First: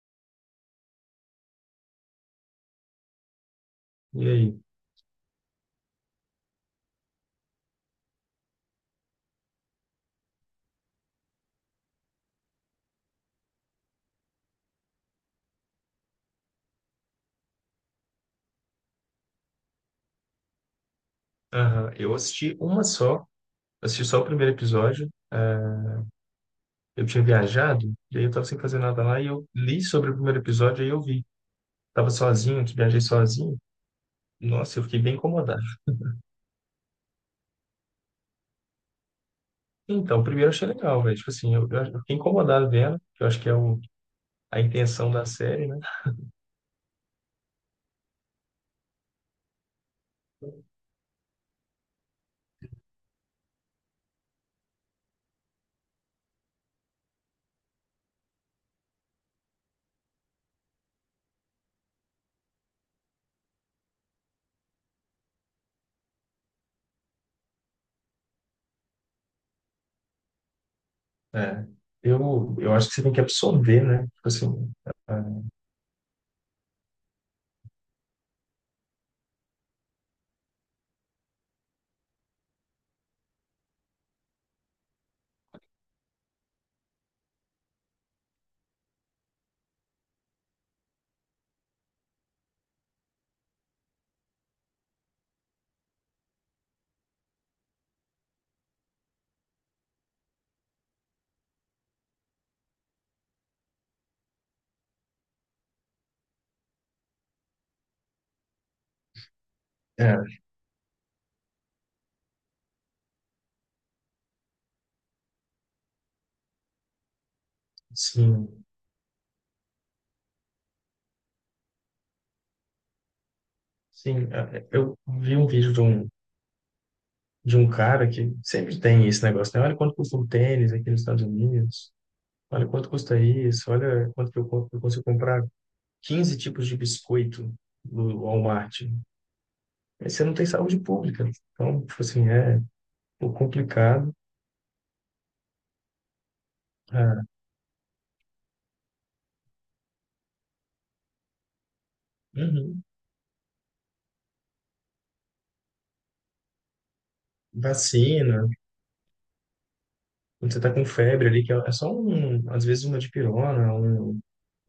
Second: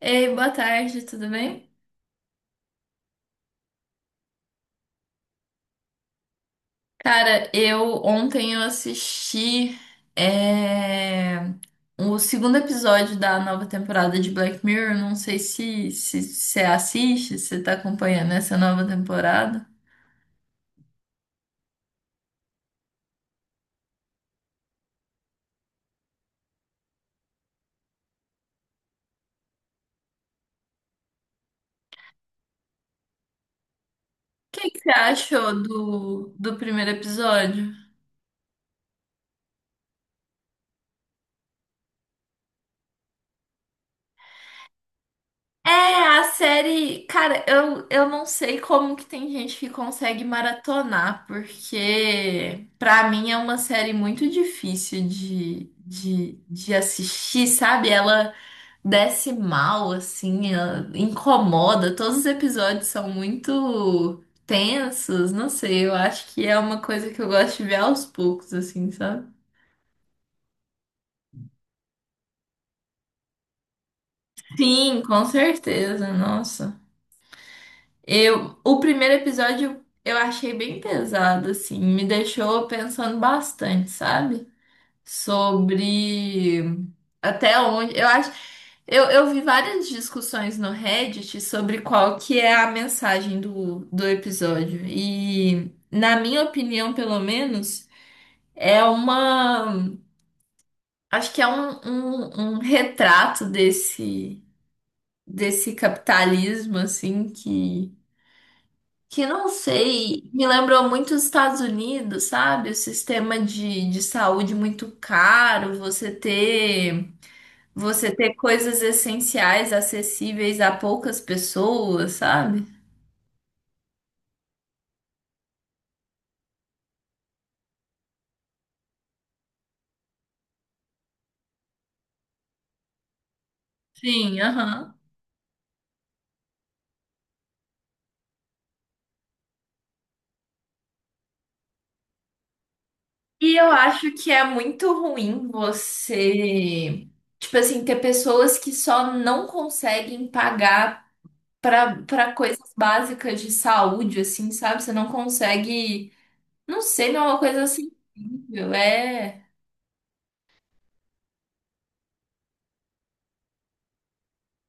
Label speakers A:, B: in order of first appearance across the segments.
A: Ei, boa tarde, tudo bem?
B: E aí?
A: Cara, eu ontem eu assisti é, o segundo episódio da nova temporada de Black Mirror. Não sei se você assiste, se você tá acompanhando essa nova temporada.
B: Aham, eu assisti uma só, assisti só o primeiro episódio. Eu tinha viajado, e aí eu tava sem fazer nada lá, e eu li sobre o primeiro episódio, aí eu vi. Tava sozinho, que viajei sozinho.
A: O que que
B: Nossa, eu
A: você
B: fiquei bem
A: achou
B: incomodado.
A: do primeiro episódio?
B: Então, o primeiro eu achei legal, velho. Tipo assim, eu fiquei incomodado vendo, que eu acho que é o, a intenção da série, né?
A: É, a série, cara, eu não sei como que tem gente que consegue maratonar, porque pra mim é uma série muito difícil de assistir, sabe? Ela desce mal, assim, ela incomoda, todos os episódios são muito tensos, não sei, eu acho que é uma coisa que eu gosto de ver aos poucos, assim, sabe?
B: É. Eu acho que você tem que absorver, né? Tipo assim,
A: Sim, com certeza, nossa. Eu, o primeiro episódio eu achei bem pesado, assim, me deixou pensando bastante, sabe? Sobre até onde. Eu acho. Eu vi várias discussões no Reddit sobre qual que é a mensagem do episódio. E, na minha opinião, pelo menos, é uma. Acho que é um retrato desse capitalismo, assim, que não
B: é, é,
A: sei, me lembrou muito os Estados Unidos, sabe? O sistema de saúde muito caro, você ter
B: sim,
A: coisas essenciais acessíveis a poucas pessoas, sabe?
B: sim. Eu vi um vídeo de um cara que sempre tem esse negócio, né? Olha quanto custa um tênis aqui nos Estados Unidos, olha quanto custa isso, olha quanto
A: Sim,
B: que eu, eu
A: aham.
B: consigo comprar 15 tipos de biscoito no Walmart. Aí você não tem saúde pública. Então, tipo assim, é um pouco
A: E eu acho
B: complicado.
A: que é muito ruim você,
B: Ah,
A: tipo assim, ter pessoas que só não conseguem pagar para coisas
B: uhum.
A: básicas de saúde, assim, sabe? Você não consegue, não sei, não é uma coisa assim.
B: Vacina,
A: É.
B: quando você tá com febre ali, que é só um, às vezes uma dipirona, um,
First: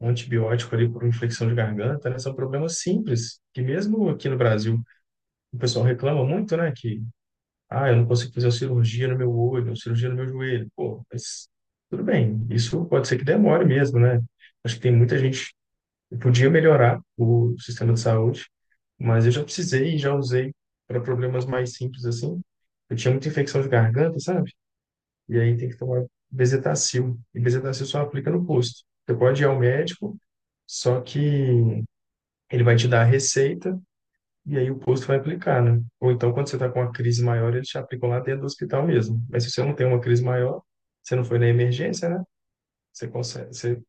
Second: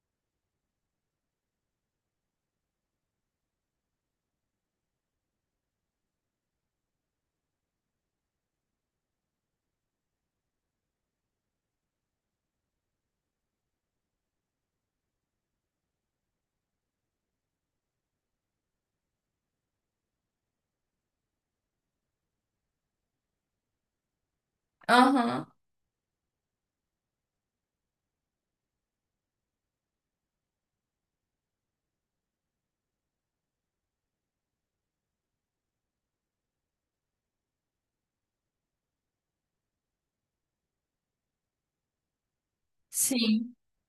B: um antibiótico ali por infecção de garganta, né? São problemas simples, que mesmo aqui no Brasil o pessoal reclama muito, né? Que ah, eu não consigo fazer a cirurgia no meu olho, a cirurgia no meu joelho. Pô, mas tudo bem, isso pode ser que demore mesmo, né? Acho que tem muita gente que podia melhorar o sistema de saúde, mas eu já precisei e já usei para problemas mais simples assim. Eu tinha muita infecção de garganta, sabe? E
A: Aham,
B: aí tem que tomar Bezetacil. E Bezetacil só aplica no posto. Você pode ir ao médico, só que ele vai te dar a receita e aí o posto vai aplicar, né? Ou então, quando você está com uma crise maior, eles te aplicam lá dentro do hospital mesmo. Mas se você não tem uma crise maior, você não foi na emergência, né? Você consegue,
A: sim.
B: você,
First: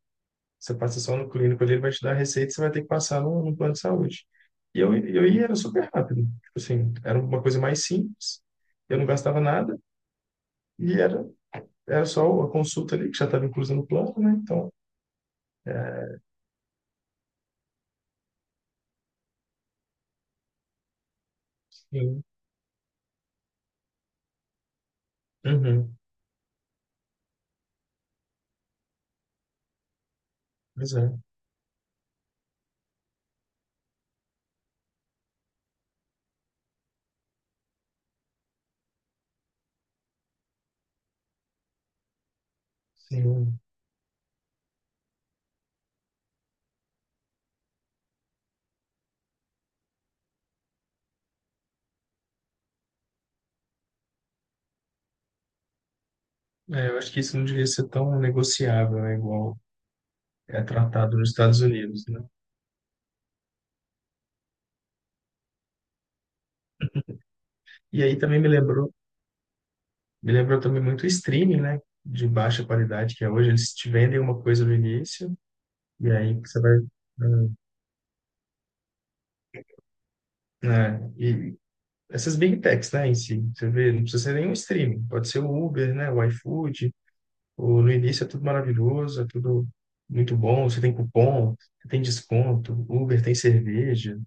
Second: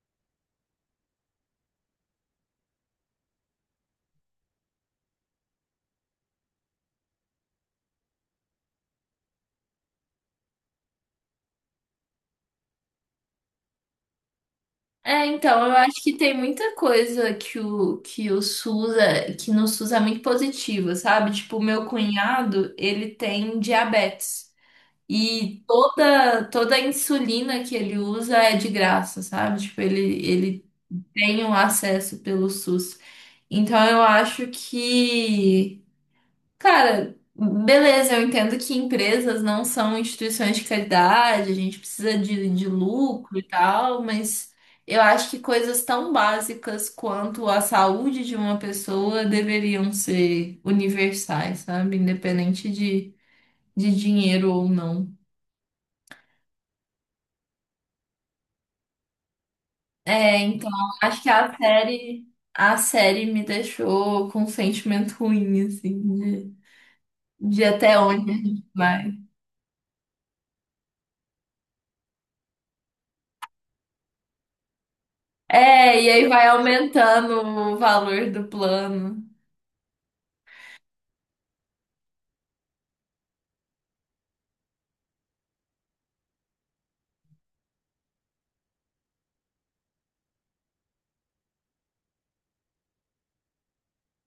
B: você passa só no clínico ali, ele vai te dar a receita e você vai ter que passar no plano de saúde. E eu ia, era super rápido. Tipo assim, era uma coisa mais simples, eu não gastava nada e era, era só a consulta ali, que já estava inclusa no plano, né? Então,
A: É, então, eu acho que tem muita coisa que o SUS é, que no SUS é muito positiva, sabe? Tipo, o meu
B: sim.
A: cunhado, ele tem diabetes. E
B: Uhum.
A: toda, toda a insulina que ele usa é de graça, sabe? Tipo, ele
B: Pois é.
A: tem o acesso pelo SUS. Então, eu acho que cara, beleza, eu entendo que empresas não são instituições de caridade, a gente precisa de lucro e
B: Sim.
A: tal, mas eu acho que coisas tão básicas quanto a saúde de uma pessoa deveriam ser universais, sabe? Independente de dinheiro ou não.
B: É, eu acho que isso não devia ser tão negociável, né? Igual
A: É,
B: é
A: então,
B: tratado
A: acho que
B: nos Estados Unidos, né?
A: a série me deixou com um sentimento ruim, assim, de, de até
B: E aí
A: onde a
B: também
A: gente vai.
B: me lembrou também muito o streaming, né? De baixa qualidade que é hoje, eles te vendem uma coisa no início
A: É,
B: e
A: e aí
B: aí
A: vai
B: você vai,
A: aumentando
B: né?
A: o valor do plano.
B: Né, E essas big techs, né? Em si, você vê, não precisa ser nenhum streaming, pode ser o Uber, né? O iFood, o, no início é tudo maravilhoso, é tudo muito bom, você tem cupom, você tem desconto, Uber tem cerveja,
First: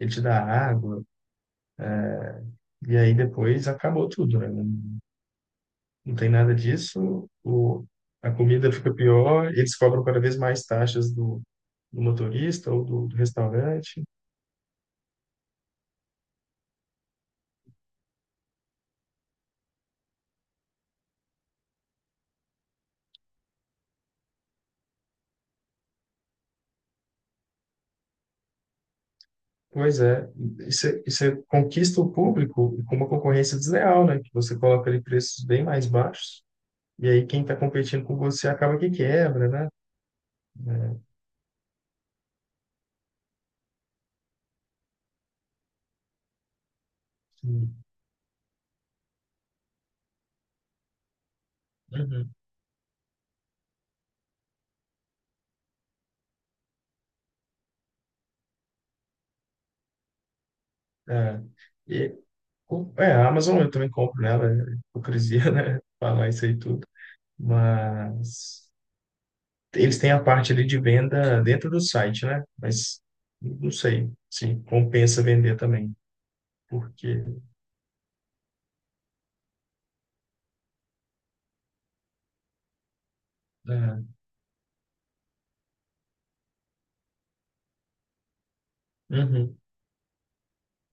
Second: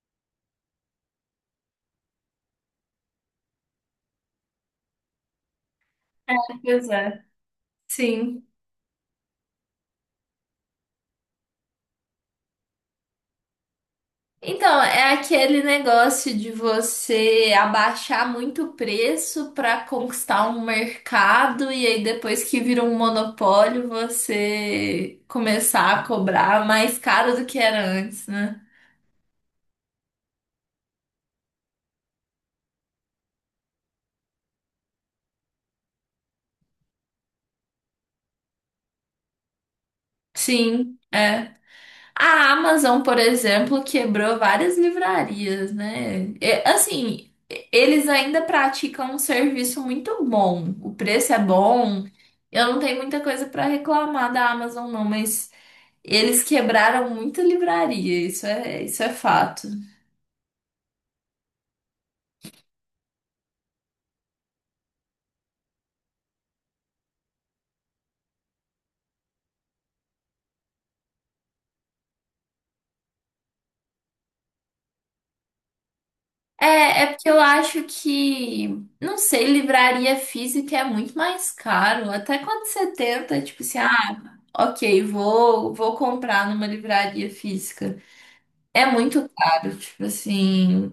B: ele te dá água e aí depois acabou tudo, né? Não tem nada
A: Pois é.
B: disso, o, a
A: Sim.
B: comida fica pior, eles cobram cada vez mais taxas do, do motorista ou do, do restaurante.
A: Então, é aquele negócio de você abaixar muito o preço para conquistar um mercado e aí depois que vira um monopólio, você começar a cobrar mais caro do que era antes, né?
B: Pois é, e você conquista o público com uma concorrência desleal, né? Que você coloca ali preços bem mais baixos, e aí quem está competindo com você acaba que quebra, né?
A: Sim, é. A Amazon, por exemplo, quebrou várias livrarias, né? É, assim,
B: Sim.
A: eles ainda praticam um serviço muito bom. O preço é bom.
B: Uhum.
A: Eu não tenho muita coisa para reclamar da Amazon, não, mas eles quebraram muita livraria. Isso é fato.
B: É. E, é, a Amazon eu também compro nela, é hipocrisia, né? Falar isso aí tudo. Mas eles têm a parte ali de venda dentro do site, né? Mas não sei se compensa vender também,
A: É, é
B: porque.
A: porque eu acho que, não sei, livraria física é muito mais caro. Até quando você tenta, tipo assim,
B: É,
A: ah, ok, vou comprar numa livraria física. É muito
B: uhum,
A: caro, tipo assim,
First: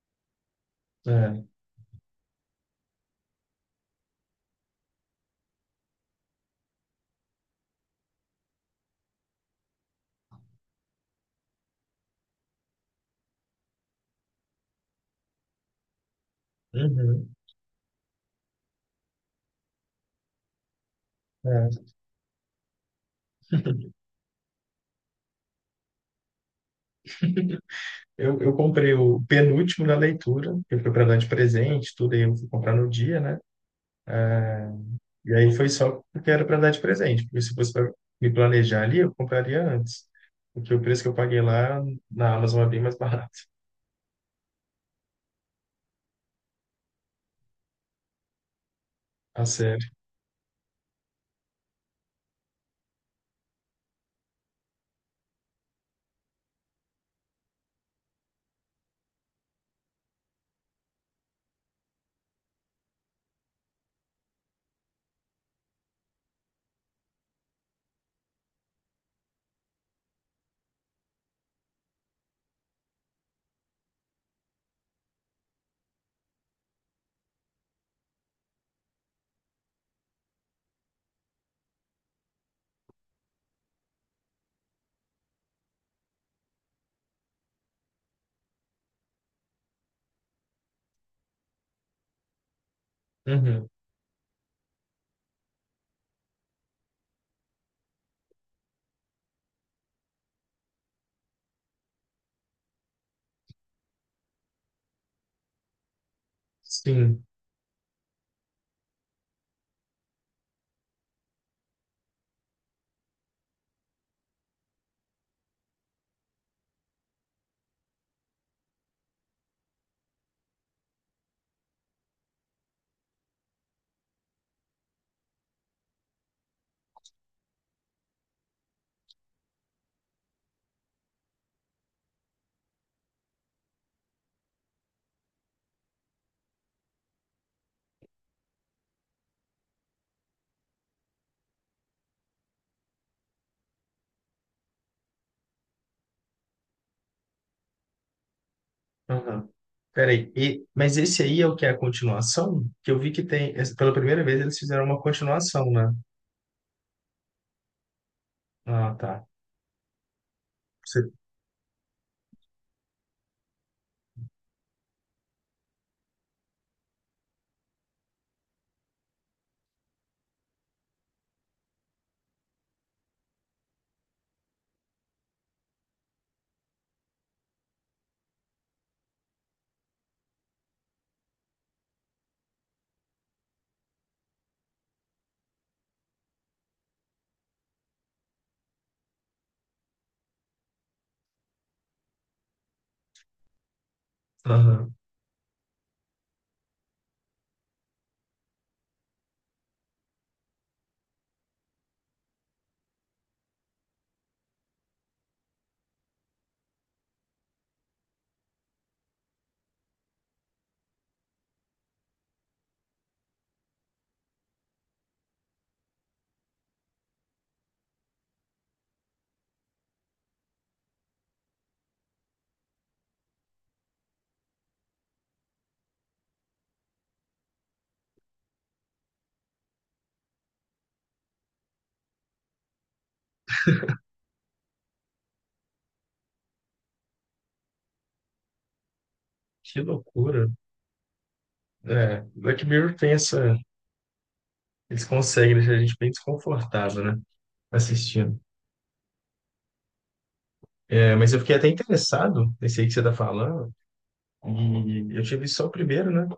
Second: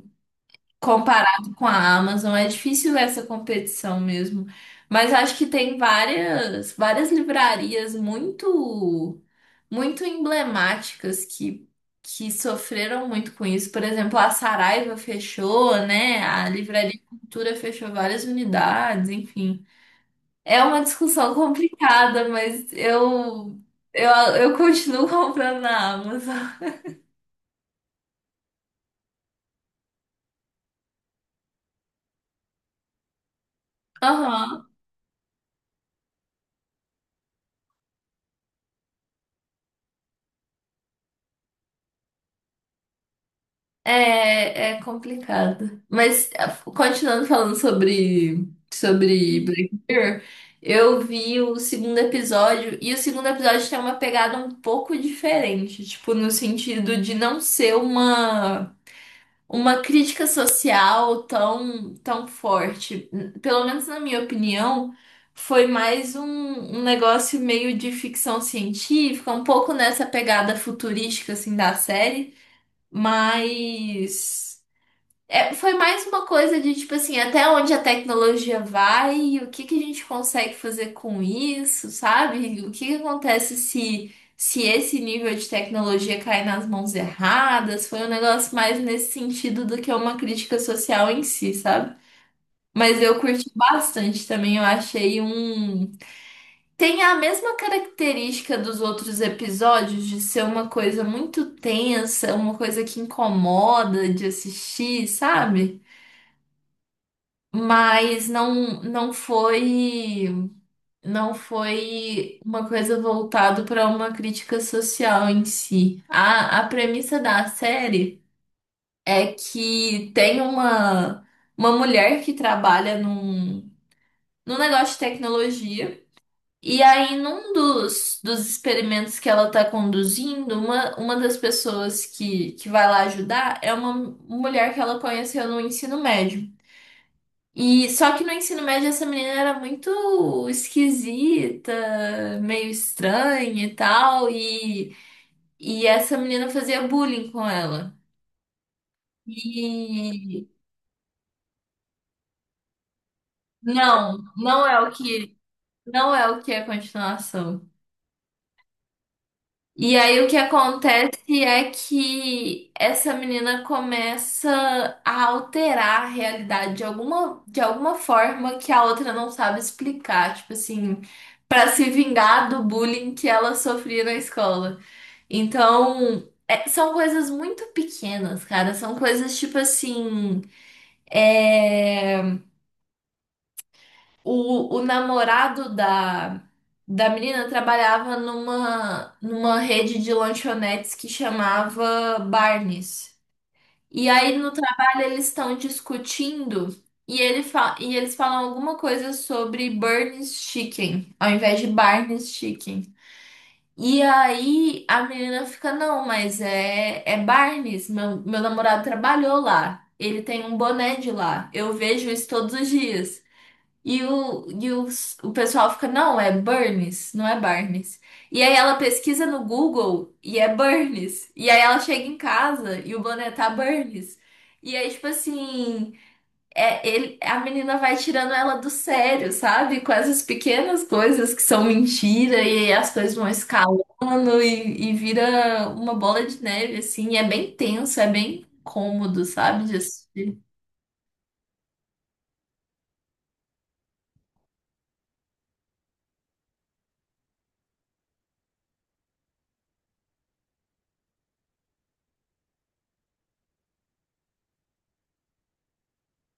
B: é,
A: comparado com a Amazon, é difícil essa competição mesmo. Mas acho que tem várias livrarias muito, muito emblemáticas que sofreram muito com isso. Por exemplo, a Saraiva fechou, né? A Livraria
B: uhum,
A: Cultura fechou várias unidades, enfim. É uma discussão
B: é.
A: complicada, mas eu, eu continuo comprando na Amazon.
B: Eu comprei o penúltimo na leitura, que foi para dar de presente, tudo aí eu fui comprar no dia, né?
A: Aham.
B: E aí foi só porque era para dar de presente, porque se fosse para me planejar ali, eu compraria antes. Porque o preço que eu paguei lá na Amazon é bem mais barato,
A: É, é complicado. Mas ah, continuando falando sobre
B: a
A: Black
B: sério.
A: Mirror, eu vi o segundo episódio e o segundo episódio tem uma pegada um pouco diferente, tipo no sentido de não ser uma crítica social tão forte. Pelo menos na minha opinião, foi mais um negócio meio de ficção científica, um pouco nessa pegada futurística assim da série, mas é, foi mais uma coisa de tipo assim, até onde a tecnologia vai e o que que a gente consegue fazer com isso, sabe? O que que acontece se esse nível de tecnologia cai nas mãos erradas? Foi um negócio mais nesse sentido do que uma crítica social em si, sabe? Mas eu curti
B: Uhum,
A: bastante também, eu achei um tem a mesma característica dos outros episódios de ser uma coisa muito tensa, uma coisa que incomoda de assistir, sabe?
B: sim.
A: Mas não não foi não foi uma coisa voltada para uma crítica social em si. A premissa da série é que tem uma mulher que trabalha num negócio de tecnologia e aí num dos experimentos que ela está conduzindo, uma das pessoas que vai lá ajudar é uma mulher que ela conheceu no ensino médio. E só que no ensino médio essa menina era muito esquisita, meio estranha e tal, e essa menina fazia bullying com ela.
B: Aham. Peraí,
A: E
B: e, mas esse aí é o que é a continuação? Que eu vi que tem, pela primeira vez eles
A: não é
B: fizeram
A: o
B: uma
A: que,
B: continuação, né?
A: não é o que é a continuação.
B: Ah, tá.
A: E aí o que
B: Você,
A: acontece é que essa menina começa a alterar a realidade de alguma forma que a outra não sabe explicar, tipo assim, para se vingar do bullying que ela sofria na escola. Então, é- são coisas muito pequenas, cara, são coisas tipo assim, é, o namorado da menina trabalhava numa rede de lanchonetes que chamava Barnes. E aí no
B: aham.
A: trabalho eles estão discutindo e, ele fa e eles falam alguma coisa sobre Burns Chicken, ao invés de Barnes Chicken. E aí a menina fica, não, mas é Barnes, meu namorado trabalhou lá. Ele tem um boné de lá. Eu vejo isso todos os dias. E o, e o, o pessoal fica, não, é Burns, não é Barnes. E aí ela pesquisa no Google e é Burns. E aí ela chega em casa e o boné tá Burns. E aí, tipo assim, a menina vai tirando ela do sério, sabe? Com essas pequenas coisas que são mentira, e aí as coisas vão escalando e vira uma bola de neve, assim. E é bem tenso, é bem cômodo, sabe?
B: Que
A: Disso
B: loucura. É, Black Mirror tem essa, eles conseguem deixar a gente bem desconfortável, né? Assistindo. É, mas eu fiquei até interessado nesse aí que você tá falando, e eu tive só o primeiro, né?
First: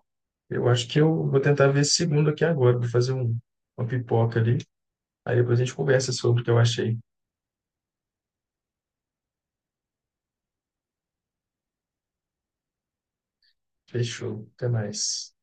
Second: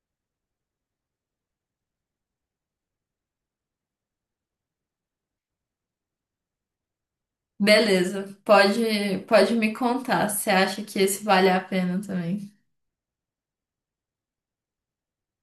B: Eu acho que eu vou tentar ver esse segundo aqui agora, vou fazer um, uma pipoca ali, aí depois a gente conversa sobre o que eu achei.
A: beleza, pode me contar. Você acha que esse vale a pena também?
B: Fechou, até mais.